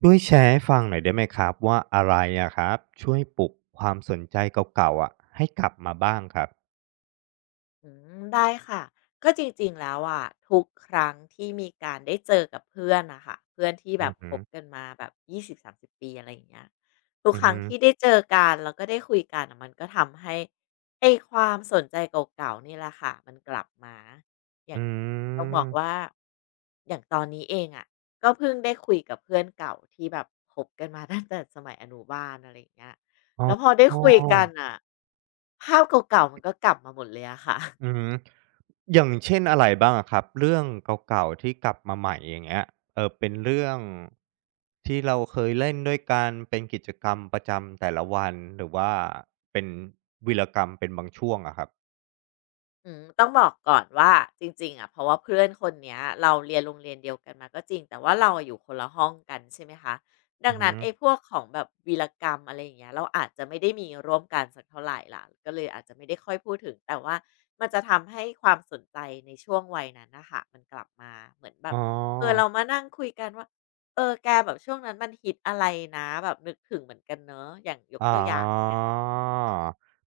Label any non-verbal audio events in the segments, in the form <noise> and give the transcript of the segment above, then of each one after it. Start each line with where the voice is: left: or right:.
right: ช่วยแชร์ให้ฟังหน่อยได้ไหมครับว่าอะไรอะครับช่วยปลุกความสนใจเก่าๆอะให้กลับมาบ้างครับ
left: อืมได้ค่ะก็จริงๆแล้วอะทุกครั้งที่มีการได้เจอกับเพื่อนนะคะเพื่อนที่แบ
right: อื
left: บ
right: อ
left: ค
right: ฮึ
left: บกันมาแบบยี่สิบสามสิบปีอะไรอย่างเงี้ยทุก
right: อื
left: ค
right: อ
left: รั้ง
right: ฮึ
left: ที่ได้เจอกันแล้วก็ได้คุยกันอะมันก็ทำให้ไอความสนใจเก่าๆนี่แหละค่ะมันกลับมาอย่าง
right: อื
left: ต้องบอ
right: ม
left: กว่าอย่างตอนนี้เองอะก็เพิ่งได้คุยกับเพื่อนเก่าที่แบบคบกันมา <laughs> ตั้งแต่สมัยอนุบาลอะไรอย่างเงี้ย
right: อ๋อ
left: แล้วพอได้คุยกันอ่ะภาพเก่าๆมันก็กลับมาหมดเลยอะค่ะ
right: อืมอย่างเช่นอะไรบ้างอะครับเรื่องเก่าๆที่กลับมาใหม่อย่างเงี้ยเออเป็นเรื่องที่เราเคยเล่นด้วยกันเป็นกิจกรรมประจำแต่ละวันหรือว่าเป็นวีรกรรมเป็นบางช่วงอะครับ
left: อืมต้องบอกก่อนว่าจริงๆอะเพราะว่าเพื่อนคนเนี้ยเราเรียนโรงเรียนเดียวกันมาก็จริงแต่ว่าเราอะอยู่คนละห้องกันใช่ไหมคะดั
right: อื
left: ง
right: อฮึ
left: นั้นไอ้พวกของแบบวีรกรรมอะไรอย่างเงี้ยเราอาจจะไม่ได้มีร่วมกันสักเท่าไหรล่ะก็เลยอาจจะไม่ได้ค่อยพูดถึงแต่ว่ามันจะทำให้ความสนใจในช่วงวัยนั้นนะคะมันกลับมาเหมือนแบ
right: อ๋
left: บเออเรา
right: อ
left: มานั่งคุยกันว่าเออแกแบบช่วงนั้นมันฮิตอะไรนะแบบนึกถึงเหมือนกันเนอะอย่างยก
right: อ๋อ
left: ตัวอย่าง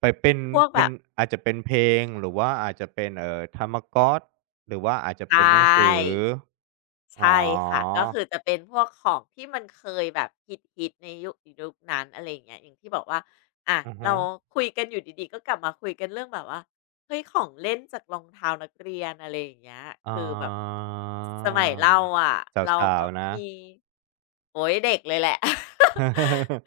right: ไปเป็น
left: พวกแบ
right: เป็น
left: บ
right: อาจจะเป็นเพลงหรือว่าอาจจะเป็นธรรมก๊อสหรือว่าอาจจะ
left: ใช่
right: เป็นหนังสืออ๋อ
left: ใช่ค่ะก็คือจะเป็นพวกของที่มันเคยแบบฮิตๆในยุคนั้นอะไรอย่างเงี้ยอย่างที่บอกว่าอะ
right: อะ
left: เรา
right: ฮะ
left: คุยกันอยู่ดีๆก็กลับมาคุยกันเรื่องแบบว่าเฮ้ยของเล่นจากรองเท้านักเรียนอะไรอย่างเงี้ย
right: อ๋อ
left: คือแบบสมัยเราอะ
right: ส
left: เรา
right: า
left: แบ
right: ว
left: บ
right: ๆนะ
left: มีโอ้ยเด็กเลยแหละ <laughs>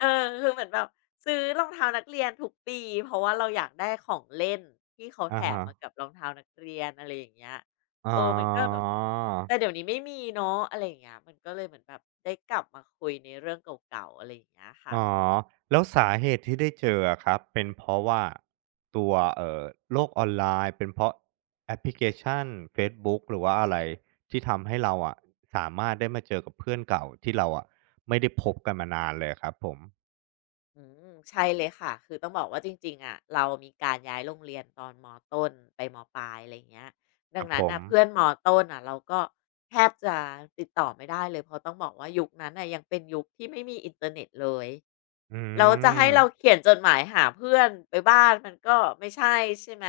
left: เอ อคือเหมือนแบบซื้อรองเท้านักเรียนทุกปีเพราะว่าเราอยากได้ของเล่นที่เขาแถ
right: อะ
left: ม
right: ฮะ
left: มากับรองเท้านักเรียนอะไรอย่างเงี้ย
right: อ๋อ
left: เออมันก็แบบ แต่เดี๋ยวนี้ไม่มีเนาะอะไรอย่างเงี้ยมันก็เลยเหมือนแบบได้กลับมาคุยในเรื่องเก่าๆ อะไรอย่างเงี้ยค่ะ
right: อ๋อแล้วสาเหตุที่ได้เจออะครับเป็นเพราะว่าตัวโลกออนไลน์เป็นเพราะแอปพลิเคชันเฟซบุ๊กหรือว่าอะไรที่ทำให้เราอะสามารถได้มาเจอกับเพื่อนเก่าที่เราอะไม่ได้พบกันมานานเลยอะครับผม
left: อืมใช่เลยค่ะ คือต้องบอกว่าจริงๆอะเรามีการย้ายโรงเรียนตอนมต้นไปมปลายอะไรเงี้ย
right: ค
left: ดัง
right: รับผ
left: นั้น
right: ม
left: น่ะเพื่อนมต้นน่ะเราก็แทบจะติดต่อไม่ได้เลยเพราะต้องบอกว่ายุคนั้นน่ะยังเป็นยุคที่ไม่มีอินเทอร์เน็ตเลย
right: อื
left: แล้วจะให้เรา
right: ม
left: เขียนจดหมายหาเพื่อนไปบ้านมันก็ไม่ใช่ใช่ไหม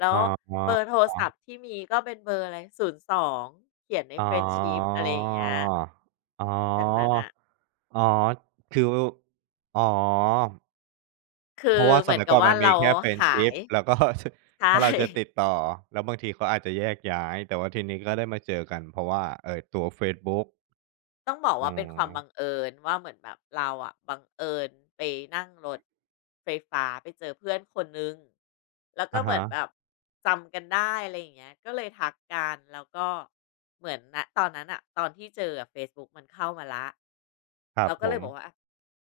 left: แล้
right: อ๋
left: ว
right: อ
left: เบอร์โทร
right: อ๋อ
left: ศัพท์ที่มีก็เป็นเบอร์อะไร02เขียนใน
right: อ๋อ
left: เฟ i e n d s h i อะไรอย่างเงี้ย
right: อ๋
left: ดังนั้นน่ะ
right: อคืออ๋อ
left: คื
right: เพ
left: อ
right: ราะว่า
left: เห
right: ส
left: มือน
right: มัย
left: กั
right: ก่
left: บ
right: อน
left: ว่า
right: มันมี
left: เรา
right: แค่
left: หาย
right: friendship แล้วก็ <laughs>
left: ใช่ <laughs>
right: ถ้าเราจะติดต่อแล้วบางทีเขาอาจจะแยกย้ายแต่ว่าทีนี้ก็ได้มาเจอกันเพราะว่าตัวเฟซบุ๊ก
left: ต้องบอก
right: อื
left: ว่าเป็นความบัง
right: ม
left: เอิญว่าเหมือนแบบเราอะบังเอิญไปนั่งรถไฟฟ้าไปเจอเพื่อนคนนึงแล้วก็
right: อะ
left: เหมือนแบ
right: ฮะ
left: บจำกันได้อะไรอย่างเงี้ยก็เลยทักกันแล้วก็เหมือนนะตอนนั้นอะตอนที่เจออะเฟซบุ๊กมันเข้ามาละ
right: ครั
left: เรา
right: บ
left: ก็
right: ผ
left: เลย
right: ม
left: บอกว่าอะ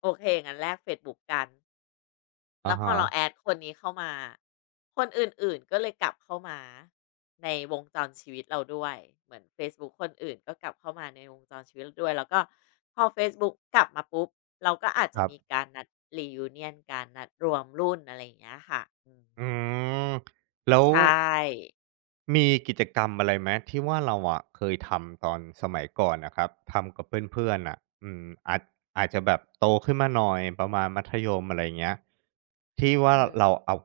left: โอเคงั้นแลกเฟซบุ๊กกัน แล้
right: อะ
left: วพอเราแอ
right: ฮะ
left: ดคนนี้เข้ามา คนอื่นๆก็เลยกลับเข้ามาในวงจรชีวิตเราด้วย เหมือนเฟซบุ๊กคนอื่นก็กลับเข้ามาในวงจรชีวิตเราด้วย แล้วก็พอเฟซบุ๊กกลับมาปุ๊บ เราก็อาจ
right: ค
left: จะ
right: รั
left: มี
right: บ
left: การนัด reunion การนัดรวมรุ่นอะไรอย่างเงี้ยค่ะอืม
right: อืมแล้ว
left: ใช่
right: มีกิจกรรมอะไรไหมที่ว่าเราอะเคยทำตอนสมัยก่อนนะครับทำกับเพื่อนๆอ่ะอืมอาจอาจจะแบบโตขึ้นมาหน่อยประมาณมัธยมอะไรเงี้ยที่ว่า
left: อื
right: เรา
left: ม
right: เอา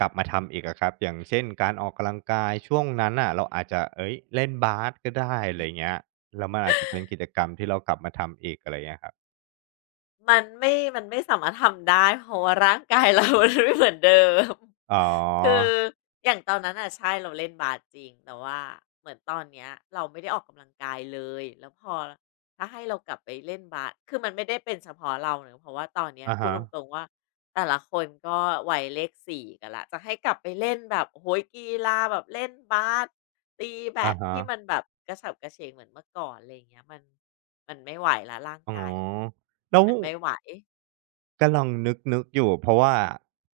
right: กลับมาทำอีกอะครับอย่างเช่นการออกกำลังกายช่วงนั้นอ่ะเราอาจจะเอ้ยเล่นบาสก็ได้อะไรเงี้ยแล้วมันอาจจะเป็นกิจกรรมที่เรากลับมาทำอีกอะไรเงี้ยครับ
left: มันไม่สามารถทำได้เพราะว่าร่างกายเรามันไม่เหมือนเดิม
right: อ๋อ
left: <laughs> คืออย่างตอนนั้นน่ะใช่เราเล่นบาสจริงแต่ว่าเหมือนตอนเนี้ยเราไม่ได้ออกกำลังกายเลยแล้วพอถ้าให้เรากลับไปเล่นบาสคือมันไม่ได้เป็นเฉพาะเราเนอะเพราะว่าตอนเนี้ย
right: อา
left: พูด
right: ฮะ
left: ตรงๆว่าแต่ละคนก็วัยเลขสี่กันแล้วจะให้กลับไปเล่นแบบโอ้โฮกีฬาแบบเล่นบาสตีแบ
right: อ่า
left: ด
right: ฮะ
left: ที่มันแบบกระฉับกระเฉงเหมือนเมื่อก่อนอะไรอย่างเงี้ยมันมันไม่ไหวแล้วร่าง
right: อ๋อ
left: กายมัน
right: แล้ว
left: มันไม่ไหว
right: ก็ลองนึกๆอยู่เพราะว่า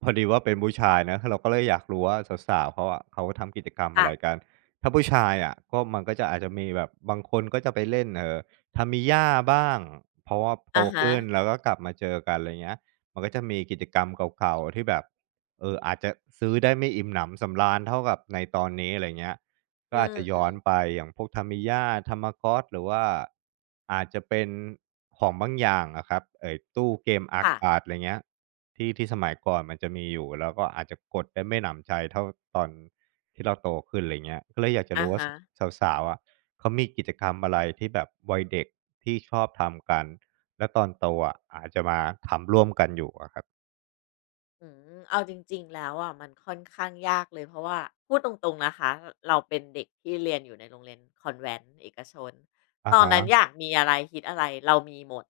right: พอดีว่าเป็นผู้ชายนะเราก็เลยอยากรู้ว่าสาวๆเขาอะเขาทำกิจกรรมอะ
left: ค่ะ
right: ไรกันถ้าผู้ชายอะก็มันก็จะอาจจะมีแบบบางคนก็จะไปเล่นTamiya บ้างเพราะว่าโต
left: อะฮะ
right: ขึ้นแล้วก็กลับมาเจอกันอะไรเงี้ยมันก็จะมีกิจกรรมเก่าๆที่แบบเอออาจจะซื้อได้ไม่อิ่มหนำสำราญเท่ากับในตอนนี้อะไรเงี้ย ก็
left: อื
right: อาจจะย้อ
left: ม
right: นไป
left: ๆ
right: อย่างพวกท a m i ย a t a ม a g อส c หรือว่าอาจจะเป็นของบางอย่างอะครับไอ้ตู้เกมอาร์ค
left: ค่ะ
right: าดอะไรเงี้ยที่ที่สมัยก่อนมันจะมีอยู่แล้วก็อาจจะกดได้ไม่หนำใจเท่าตอนที่เราโตขึ้นไรเงี้ยก็เลยอยากจะ
left: อะ
right: รู้ว่า
left: ฮะ
right: สสาวๆอะเขามีกิจกรรมอะไรที่แบบวัยเด็กที่ชอบทำกันแล้วตอนโตอะอาจจะมาทำร่วมกันอยู่อะครับ
left: อืมเอาจริงๆแล้วอะมันค่อนข้างยากเลยเพราะว่าพูดตรงๆนะคะรเราเป็นเด็กที่เรียนอยู่ในโรงเรียนคอนแวนต์เอกชน
right: อ
left: ตอนนั้นอยา
right: ฮะ
left: กมีอะไรคิดอะไรเรามีหมด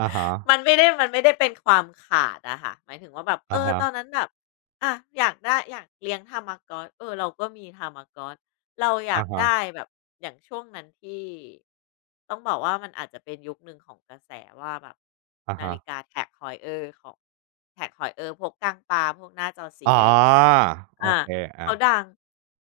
right: อะฮะ
left: มันไม่ได้เป็นความขาดอะค่ะหมายถึงว่าแบบเอ
right: อะ
left: อ
right: ฮะ
left: ตอนนั้นแบบอะอยากได้อยากเลี้ยงทามากอสเออเราก็มีทามากอสเราอยา
right: อะ
left: ก
right: ฮะ
left: ได้แบบอย่างช่วงนั้นที่ต้องบอกว่ามันอาจจะเป็นยุคหนึ่งของกระแสว่าแบบ
right: อะ
left: นา
right: ฮะอะฮะ
left: ฬิกา Tag Heuer ของ Tag Heuer พวกก้างปลาพวกหน้าจอสี
right: อ๋อ
left: อะไรอย่างเงี้ย
right: โอ
left: อ่า
right: เค
left: เขา
right: อา
left: ดัง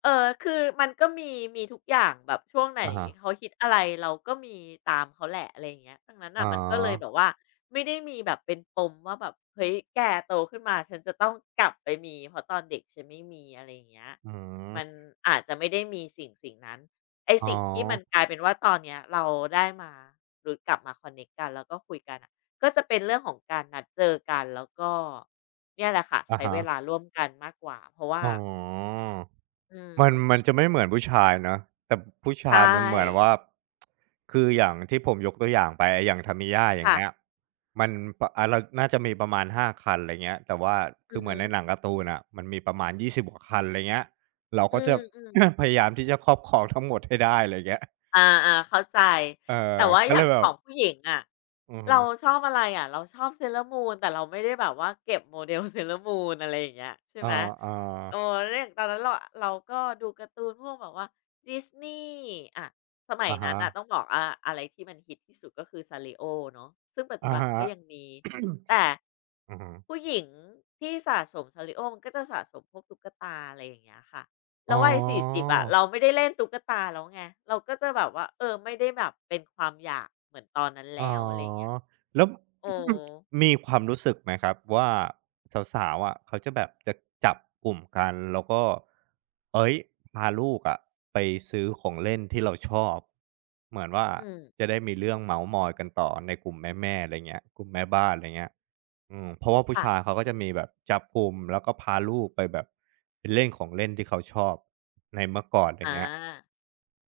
left: คือมันก็มีทุกอย่างแบบช่วงไหน
right: อะฮะ
left: เขาฮิตอะไรเราก็มีตามเขาแหละอะไรอย่างเงี้ยดังนั้น
right: อ๋อ
left: น่ะมันก็เลยแบบว่าไม่ได้มีแบบเป็นปมว่าแบบเฮ้ยแกโตขึ้นมาฉันจะต้องกลับไปมีเพราะตอนเด็กฉันไม่มีอะไรอย่างเงี้ย
right: อื
left: มัน
right: ม
left: อาจจะไม่ได้มีสิ่งนั้นไอ้
right: อ๋อ
left: สิ่งที่มันกลายเป็นว่าตอนเนี้ยเราได้มาหรือกลับมาคอนเน็กต์กันแล้วก็คุยกันอะ ก็จะเป็นเรื่องของการนัดเจอกันแล้วก็เนี่ยแหละค่ะ
right: อะ
left: ใช้
right: ฮะ
left: เวลาร่วมกันมากกว่าเพราะว่า
right: อ๋อ
left: อืม
right: มันมันจะไม่เหมือนผู้ชายเนาะแต่ผู้ชาย
left: ใช่
right: มันเหมือนว่า คืออย่างที่ผมยกตัวอย่างไปไอ้อย่าง Tamiya อย่าง
left: ค่ะ
right: เงี้ยมันปอ่าเราน่าจะมีประมาณ5คันไรเงี้ยแต่ว่า
left: อื
right: คือ
left: อ
right: เหมือ
left: ฮึ
right: นในหนังการ์ตูนอะมันมีประมาณ20กว่าคันไรเงี้ยเรา
left: อื
right: ก็จะ
left: มๆ
right: <coughs> พยายามที่จะครอบครองทั้งหมดให้ได้ไรเงี้ย
left: อ่าอ่าเข้าใจ
right: เออ
left: แต่ว่า
right: ก็
left: อ
right: เล
left: ย่า
right: ย
left: ง
right: แบ
left: ข
right: บ
left: องผู้หญิงอะ
right: อือฮึ
left: เราชอบอะไรอ่ะเราชอบ Sailor Moon แต่เราไม่ได้แบบว่าเก็บโมเดล <laughs> Sailor Moon อร์มูนอะไรอย่างเงี้ยใช่
right: อ
left: ไหม
right: อๆ
left: โอ้เรื่องตอนนั้นเราก็ดูการ์ตูนพวกแบบว่า Disney อะสมัย
right: อะ
left: นั้น
right: ฮะ
left: อ่ะต้องบอกอาอะไรที่มันฮิตที่สุดก็คือ s a ร r i o เนาะซึ่งปัจจุ
right: อะ
left: บันมัน
right: ฮะ
left: ก็ยังมีแต่
right: อือฮึ
left: ผู้หญิงที่สะสม s a ร r i o มันก็จะสะสมพวกตุ๊กตาอะไรอย่างเงี้ยค่ะ
right: อ๋
left: แล้
right: อ
left: ววัย40อะเราไม่ได้เล่นตุ๊กตาแล้วไงเราก็จะแบบว่าเออไม่ได้แบบเป็นความอยากเหมือนตอนนั้น
right: อ๋อ
left: แล้วอะไรอย่างเงี้ย
right: แล้ว
left: เออ
right: มีความรู้สึกไหมครับว่าสาวๆอะเขาจะแบบจะจับกลุ่มกันแล้วก็เฮ้ยพาลูกอะไปซื้อของเล่นที่เราชอบเหมือนว่า
left: อืม
right: จะได้มีเรื่องเมาท์มอยกันต่อในกลุ่มแม่ๆอะไรเงี้ยกลุ่มแม่บ้านอะไรเงี้ยอืมเพราะว่าผู้ชาย
left: ค่ะ
right: เขาก็จะมีแบบจับกลุ่มแล้วก็พาลูกไปแบบไปเล่นของเล่นที่เขาชอบในเมื่อก่อนอย่าง
left: อา
right: เงี้ย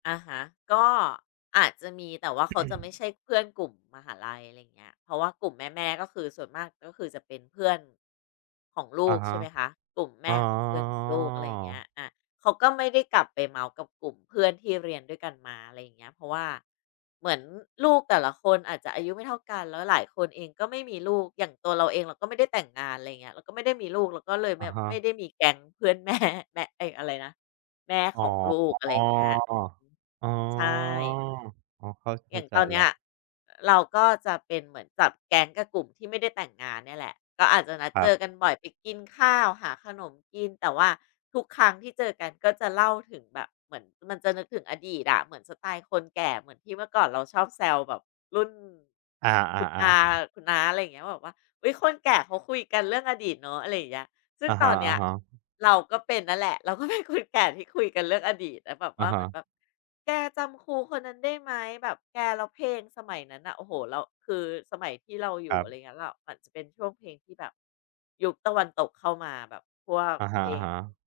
left: อ่ะฮะก็อาจจะมีแต่ว่าเขาจะไม่ใช่เพื่อนกลุ่มมหาลัยอะไรอย่างเงี้ยเพราะว่ากลุ่มแม่ๆก็คือส่วนมากก็คือจะเป็นเพื่อนของลู
right: อะ
left: ก
right: ฮะ
left: ใช่ไหมคะกลุ่ม
right: อ๋
left: แม่
right: อ
left: ของเพื่อนของลูกอะไรอย่างเงี้ยอาเขาก็ไม่ได้กลับไปเมากับกลุ่มเพื่อนที่เรียนด้วยกันมาอะไรอย่างเงี้ยเพราะว่าเหมือนลูกแต่ละคนอาจจะอายุไม่เท่ากันแล้วหลายคนเองก็ไม่มีลูกอย่างตัวเราเองเราก็ไม่ได้แต่งงานอะไรเงี้ยเราก็ไม่ได้มีลูกเราก็เลยไม่
right: อะฮะ
left: ไม่ได้มีแก๊งเพื่อนแม่แม่เอยอะไรนะแม่
right: อ๋
left: ข
right: อ
left: องลูกอะ
right: อ๋
left: ไรอย่างเงี้ย
right: ออ๋อ
left: ใช่
right: เข้า
left: อ
right: เข้า
left: ย่าง
right: ใจ
left: ตอนเนี้
right: แล้
left: ย
right: ว
left: เราก็จะเป็นเหมือนจับแก๊งกับกลุ่มที่ไม่ได้แต่งงานเนี่ยแหละก็อาจจะนัด
right: ค
left: เจ
right: รั
left: อกัน
right: บ
left: บ่อยไปกินข้าวหาขนมกินแต่ว่าทุกครั้งที่เจอกันก็จะเล่าถึงแบบเหมือนมันจะนึกถึงอดีตอะเหมือนสไตล์คนแก่เหมือนที่เมื่อก่อนเราชอบแซวแบบรุ่น
right: อ
left: คุณ
right: า
left: อา
right: ๆ
left: คุณน้าอะไรอย่างเงี้ยแบบว่าอุ๊ยคนแก่เขาคุยกันเรื่องอดีตเนาะอะไรอย่างเงี้ย ซึ่
right: ๆ
left: ง
right: อะ
left: ตอนเนี้ย
right: ฮะๆ
left: เราก็เป็นนั่นแหละเราก็เป็นคนแก่ที่คุยกันเรื่องอดีตแล้วแบบ
right: อะ
left: ว่าเหมื
right: ฮะ
left: อนแบบแกจำครูคนนั้นได้ไหมแบบแกเราเพลงสมัยนั้นนะโอ้โหเราคือสมัยที่เราอ
right: ค
left: ยู่
right: รั
left: อะไร
right: บ
left: เงี้ยเรามันจะเป็นช่วงเพลงที่แบบยุคตะวันตกเข้ามาแบบพวก
right: อะ
left: เพ
right: ฮะ
left: ลง
right: ๆ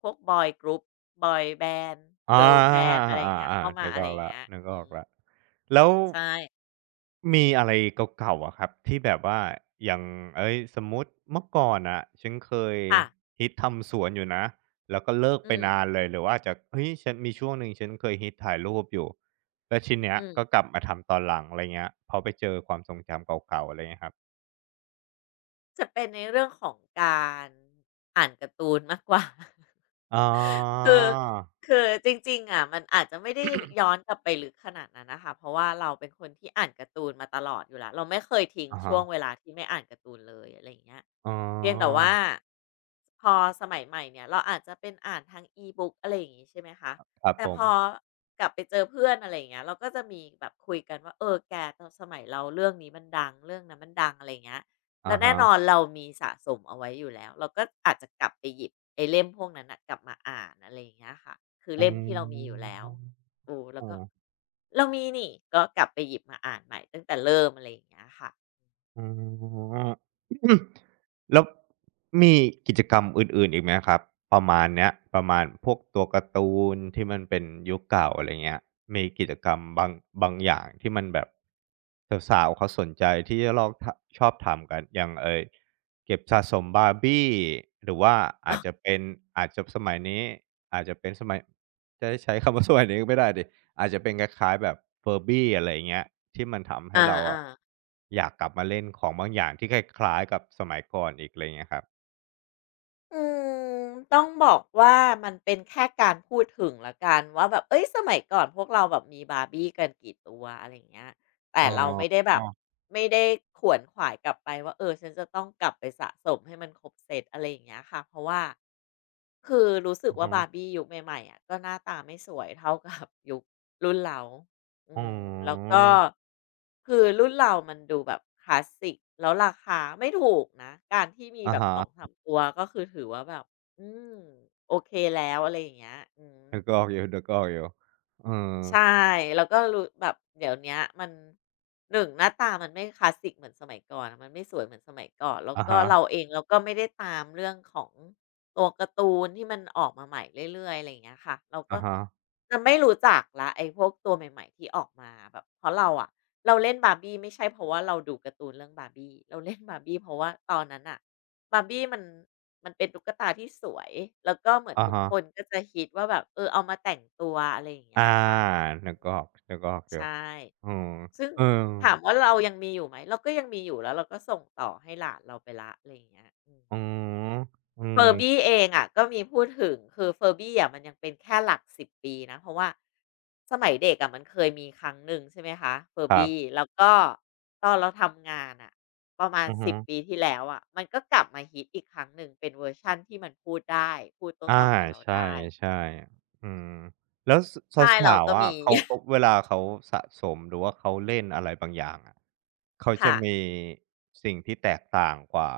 left: พวกบอยกรุ๊ปบอยแบนด์
right: อา
left: เกิร์ลแบนด์อะไรอ
right: อ
left: ย่างเงี้ย
right: า
left: เข้า
right: ๆๆ
left: มา
right: นึก
left: อะ
right: อ
left: ไร
right: อ
left: อ
right: ก
left: ย่าง
right: แล้ว
left: เงี้ย
right: นึก
left: อื
right: ออก
left: ม
right: แล้วแล้ว
left: ใช่
right: มีอะไรเก่าๆอะครับที่แบบว่าอย่างเฮ้ยสมมุติเมื่อก่อนน่ะฉันเคย
left: ค่ะ
right: ฮิตทำสวนอยู่นะแล้วก็เลิก
left: อื
right: ไปนานเลยหรือว่าอาจจะเฮ้ยฉันมีช่วงหนึ่งฉันเคยฮิตถ่ายรูปอยู่แล้วทีเนี้
left: ม
right: ยก็กลับ
left: ๆ
right: มาทำตอนหลังอะไรเงี้ยพอไปเจอความทรงจำเก่าๆอะไรเงี้ยครับ
left: จะเป็นในเรื่องของการอ่านการ์ตูนมากกว่า
right: อ๋อ
left: <laughs> คือคือจริงๆอะมันอาจจะไม่ได้ย้อนกลับไปลึกขนาดนั้นนะคะเพราะว่าเราเป็นคนที่อ่านการ์ตูนมาตลอดอยู่แล้วเราไม่เคยทิ้ง
right: อะ
left: ช่
right: ฮะ
left: วงเวลาที่ไม่อ่านการ์ตูนเลยอะไรอย่างเงี้ย
right: อ๋อ
left: เพียงแต่ว่าพอสมัยใหม่เนี่ยเราอาจจะเป็นอ่านทาง E-book อะไรอย่างงี้ใช่ไหมคะ
right: ครับ
left: แต่
right: ผ
left: พอ
right: ม
left: กลับไปเจอเพื่อนอะไรอย่างเงี้ยเราก็จะมีแบบคุยกันว่าเออแกตอนสมัยเราเรื่องนี้มันดังเรื่องนั้นมันดังอะไรอย่างเงี้ย แล้
right: อะ
left: วแน่
right: ฮะ
left: นอนเรามีสะสมเอาไว้อยู่แล้วเราก็อาจจะกลับไปหยิบไอ้เล่มพวกนั้นนะกลับมาอ่านอะไรอย่างเงี้ยค่ะคือ
right: อ
left: เล่มที่เรามี
right: ื
left: อยู่แล้วเออแล้วก็
right: ม
left: เรามีนี่ก็กลับไปหยิบมาอ่านใหม่ตั้งแต่เริ่มอะไรอย่างเงี้ยค่ะ
right: อ๋อ <coughs> แล้วมีกิจกรรมอื่นๆอีกไหมครับประมาณเนี้ยประมาณพวกตัวการ์ตูนที่มันเป็นยุคเก่าอะไรเงี้ยมีกิจกรรมบางบางอย่างที่มันแบบสาวๆเขาสนใจที่จะลอกทะชอบทำกันอย่างเออเก็บสะสมบาร์บี้หรือว่าอาจจะเป็นอาจจะสมัยนี้อาจจะเป็นสมัยจะใช้คำว่า <laughs> สมัยนี้ก็ไม่ได้ดิ อาจจะเป็นคล้ายๆแบบเฟอร u บี้อะไรเงี้ยที่มันทำให้
left: อา
right: เรา
left: อ่า
right: อะอยากกลับมาเล่นของบางอย่างที่คล้ายๆกับสมัยก่อนอีกอะไรเงี้ยครับ
left: อืมต้องบอกว่ามันเป็นแค่การพูดถึงแล้วกันว่าแบบเอ้ยสมัยก่อนพวกเราแบบมีบาร์บี้กันกี่ตัวอะไรอย่างเงี้ยแต่
right: อ๋อ
left: เราไม่ได้แบบไม่ได้ขวนขวายกลับไปว่าเออฉันจะต้องกลับไปสะสมให้มันครบเซตอะไรอย่างเงี้ยค่ะเพราะว่าคือรู้สึก
right: อือ
left: ว่า
right: ฮึ
left: บาร์บี้ยุคใหม่ๆอะก็หน้าตาไม่สวยเท่ากับยุครุ่นเรา อื
right: อ๋
left: มแล้ว
right: อ
left: ก็คือรุ่นเรามันดูแบบคลาสสิกแล้วราคาไม่ถูกนะการที่มี
right: อะ
left: แบบ
right: ฮะ
left: สองสามตัวก็คือถือว่าแบบอืมโอเคแล้วอะไรอย่างเงี้ยอืม
right: นึกออกอยู่นึกออกอยู่เออ
left: ใช่แล้วก็รู้แบบเดี๋ยวเนี้ยมันหนึ่งหน้าตามันไม่คลาสสิกเหมือนสมัยก่อนอะมันไม่สวยเหมือนสมัยก่อนแล้ว
right: อะ
left: ก็เรา
right: ฮะ
left: เองเราก็ไม่ได้ตามเรื่องของตัวการ์ตูนที่มันออกมาใหม่เรื่อยๆอะไรอย่างเงี้ยค่ะเรา
right: ๆ
left: ก็
right: อะฮ
left: จะไม่รู้จักแล้วไอ้พวกตัวใหม่ๆที่ออกมาแบบเพราะเราอะเราเล่น b a ์ b ี้ไม่ใช่เพราะว่าเราดูการ์ตูนเรื่อง b a ์ b ี้เราเล่น b a ์บี้เพราะว่าตอนนั้นอะบา a ์ b ี้มันเป็นตุ๊กตาที่สวยแล้วก็เหมือนทุกค
right: ะ
left: นก็จะฮิตว่าแบบเออเอามาแต่งตัวอะไรอย่างเงี้
right: อา
left: ยค่ะ
right: นึกออกนึกออกอยู่
left: ใช่
right: อืม
left: ซึ่ง
right: เออ
left: ถามว่าเรายังมีอยู่ไหมเราก็ยังมีอยู่แล้วเราก็ส่งต่อให้หลานเราไปละอะไรอย่างเงี้ยอืม
right: อืมอื
left: เฟ
right: ม
left: อร์ r ี้เองอะก็มีพูดถึงคือเฟอร์ r ี้อะมันยังเป็นแค่หลักสิบปีนะเพราะว่าสมัยเด็กอะมันเคยมีครั้งหนึ่งใช่ไหมคะเฟอ
right: ค
left: ร์
right: รับ
left: r ี้แล้วก็ตอนเราทำงานอะประมาณ
right: อือ
left: สิ
right: ฮึ
left: บปีที่แล้วอะมันก็กลับมาฮิตอีกครั้งหนึ่งเป็นเวอร์ชันที่มันพูดได้พูดโต้ต
right: อา
left: อบกับเรา
right: ใช
left: ได้
right: ่ๆอืมแล้วส
left: ใช่เรา
right: สาว
left: ก็
right: ๆอะ
left: มี
right: เขาเขาเวลาเขาสะสมหรือว่าเขาเล่นอะไรบางอย่างอะเขา
left: <laughs>
right: จะ
left: ค่ะ
right: มีสิ่งที่แตกต่างกว่า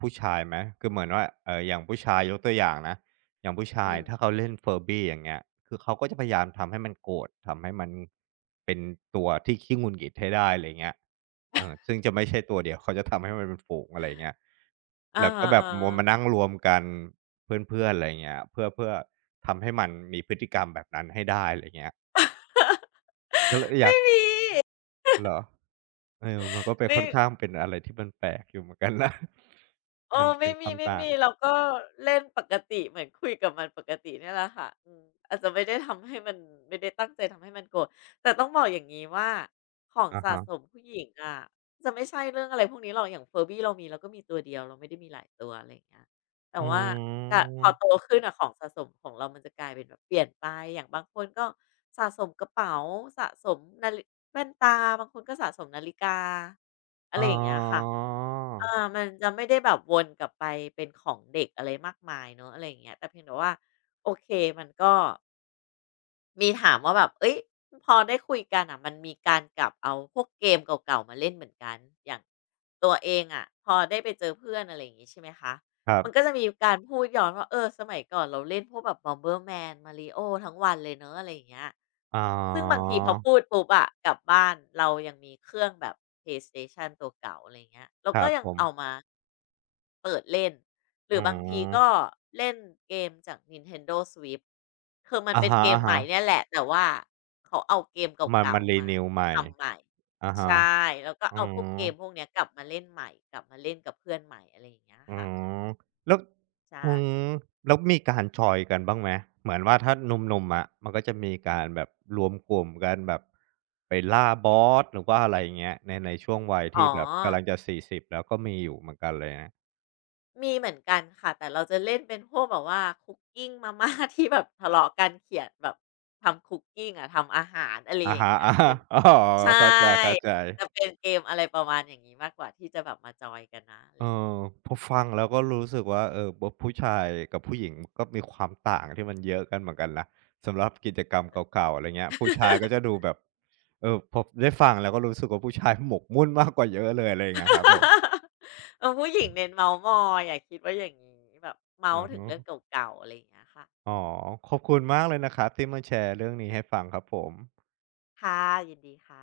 right: ผู้ชายไหมคือเหมือนว่าอย่างผู้ชายยกตัวอย่างนะ อย่างผู้
left: อื
right: ชาย
left: ม
right: ถ้าเขาเล่น Furby อร์บี้อย่างเงี้ยคือเขาก็จะพยายามทำให้มันโกรธทำให้มันเป็นตัวที่ขี้หงุดหงิดให้ได้อะไรเงี้ยเออซึ่งจะไม่ใช่ตัวเดียวเขาจะทำให้มันเป็นฝูงอะไรเงี้ย
left: อา
right: แล้วก็แบบ
left: อ่า
right: มวลมานั่งรวมกันเพื่อนๆอะไรเงี้ยเพื่อทำให้มันมีพฤติกรรมแบบนั้นให้ได้อะไรเงี้ยก็เลยอยากเหรอเออมันก็เป็น
left: ไม่
right: ค่อนข้างเป็นอะไรที่มันแปลกอยู่เหมือนกันนะ <laughs>
left: เออ
right: มันเป็
left: ไม่
right: นค
left: มี
right: วาม
left: ไม่
right: ต่า
left: มี
right: ง
left: เราก็เล่นปกติเหมือนคุยกับมันปกติเนี่ยแหละค่ะอืมอาจจะไม่ได้ตั้งใจทำให้มันโกรธแต่ต้องบอกอย่างงี้ว่าของ
right: อะ
left: สะ
right: ฮะ
left: สมผู้หญิงอะจะไม่ใช่เรื่องอะไรพวกนี้หรอกอย่าง Furby เราก็มีตัวเดียวเราไม่ได้มีหลายตัวอะไรอย่างเงี้ยแต่
right: อื
left: ว่ากะพอโต
right: ม
left: ขึ้นอะของสะสมของเรามันจะกลายเป็นแบบเปลี่ยนไปอย่างบางคนก็สะสมกระเป๋าสะสมนาฬิแว่นตาบางคนก็สะสมนาฬิกาอะ
right: อ๋
left: ไร
right: อ
left: อย่างเงี้ยค่ะ อ่ามันจะไม่ได้แบบวนกลับไปเป็นของเด็กอะไรมากมายเนอะอะไรอย่างเงี้ยแต่เพียงแต่ว่าโอเคมันก็ มีถามว่าแบบเอ้ยพอได้คุยกันอ่ะมันมีการกลับเอาพวกเกมเก่าๆมาเล่นเหมือนกันอย่างตัวเองอะพอได้ไปเจอเพื่อนอะไรอย่างงี้ใช่ไหมคะ
right: ครับ
left: มันก็จะมีการพูดย้อนว่าเออสมัยก่อนเราเล่นพวกแบบ Bomberman Mario ทั้งวันเลยเนาะอะไรอย่างเงี้ย
right: อ๋อ
left: ซึ่งบางทีพอพูดปุ๊บอะกลับบ้านเรายังมีเครื่องแบบ PlayStation ตัวเก่าอะไรอย่างเงี้ยเรา
right: ค
left: ก็
right: รับ
left: ยัง
right: ผม
left: เอามาเปิดเล่น หรื
right: อื
left: อบางทีก็
right: ม
left: เล่นเกมจาก Nintendo Switch คือมัน
right: อะ
left: เป็น
right: ฮะ
left: เกมใหม่เนี่ยแหละแต่ว่าเขาเอาเกม
right: ๆมัน
left: เก่า
right: มัน
left: ๆมา
right: renew ใหม่
left: ทำใหม่
right: อะ
left: ใช
right: ฮะ
left: ่แล้วก็
right: อื
left: เอาพวก
right: ม
left: เกมพวกเนี้ยกลับมาเล่นใหม่กลับมาเล่นกับเพื่อนใหม่อะไรอย่างเงี้ย
right: อื
left: ค่ะ
right: มแล้ว
left: ใช่
right: อืมแล้วมีการจอยน์กันบ้างไหมเหมือนว่าถ้าหนุ่มๆอะมันก็จะมีการแบบรวมกลุ่มกันแบบไปล่าบอสหรือว่าอะไรอย่างเงี้ยในช่วงวัย
left: อ๋อ
right: ที่แบบกำลังจะสี่สิ0แล้วก็มีอยู่เหมือนกันเลยนะ
left: มีเหมือนกันค่ะแต่เราจะเล่นเป็นพวกแบบว่า cooking มาม่าที่แบบทะเลาะกันเขียนแบบทำ cooking อะทำอาหารอะไร
right: อะ
left: อย่าง
right: ฮะ
left: เงี้ยเป็น
right: <laughs> ๆอ๋อ
left: ใช่
right: เข้าใจ
left: จะ
right: ๆ
left: เป็นเกมอะไรประมาณอย่างงี้มากกว่าที่จะแบบมาจอยกันนะอะไร
right: เออพอฟังแล้วก็รู้สึกว่าเออบผู้ชายกับผู้หญิงก็มีความต่างที่มันเยอะกันเหมือนกันนะสำหรับกิจกรรมเก่าๆอะไรเงี้ยผู้ชายก็จะดู
left: <laughs>
right: แบบเออพอได้ฟังแล้วก็รู้สึกว่าผู้ชายหมกมุ่นมากกว่าเยอะเลยอะไรอย่างเงี้ยครับผม
left: เออผู้หญิงเน้นเมาท์มอยอะคิดว่าอย่างนี้แบบเมา
right: อื
left: ท์
right: อ
left: ถึง
right: ฮึ
left: เรื่องเก่าๆอะไรอย่างเงี้ยค่ะ
right: อ๋อขอบคุณมากเลยนะครับที่มาแชร์เรื่องนี้ให้ฟังครับผม
left: ค่ะยินดีค่ะ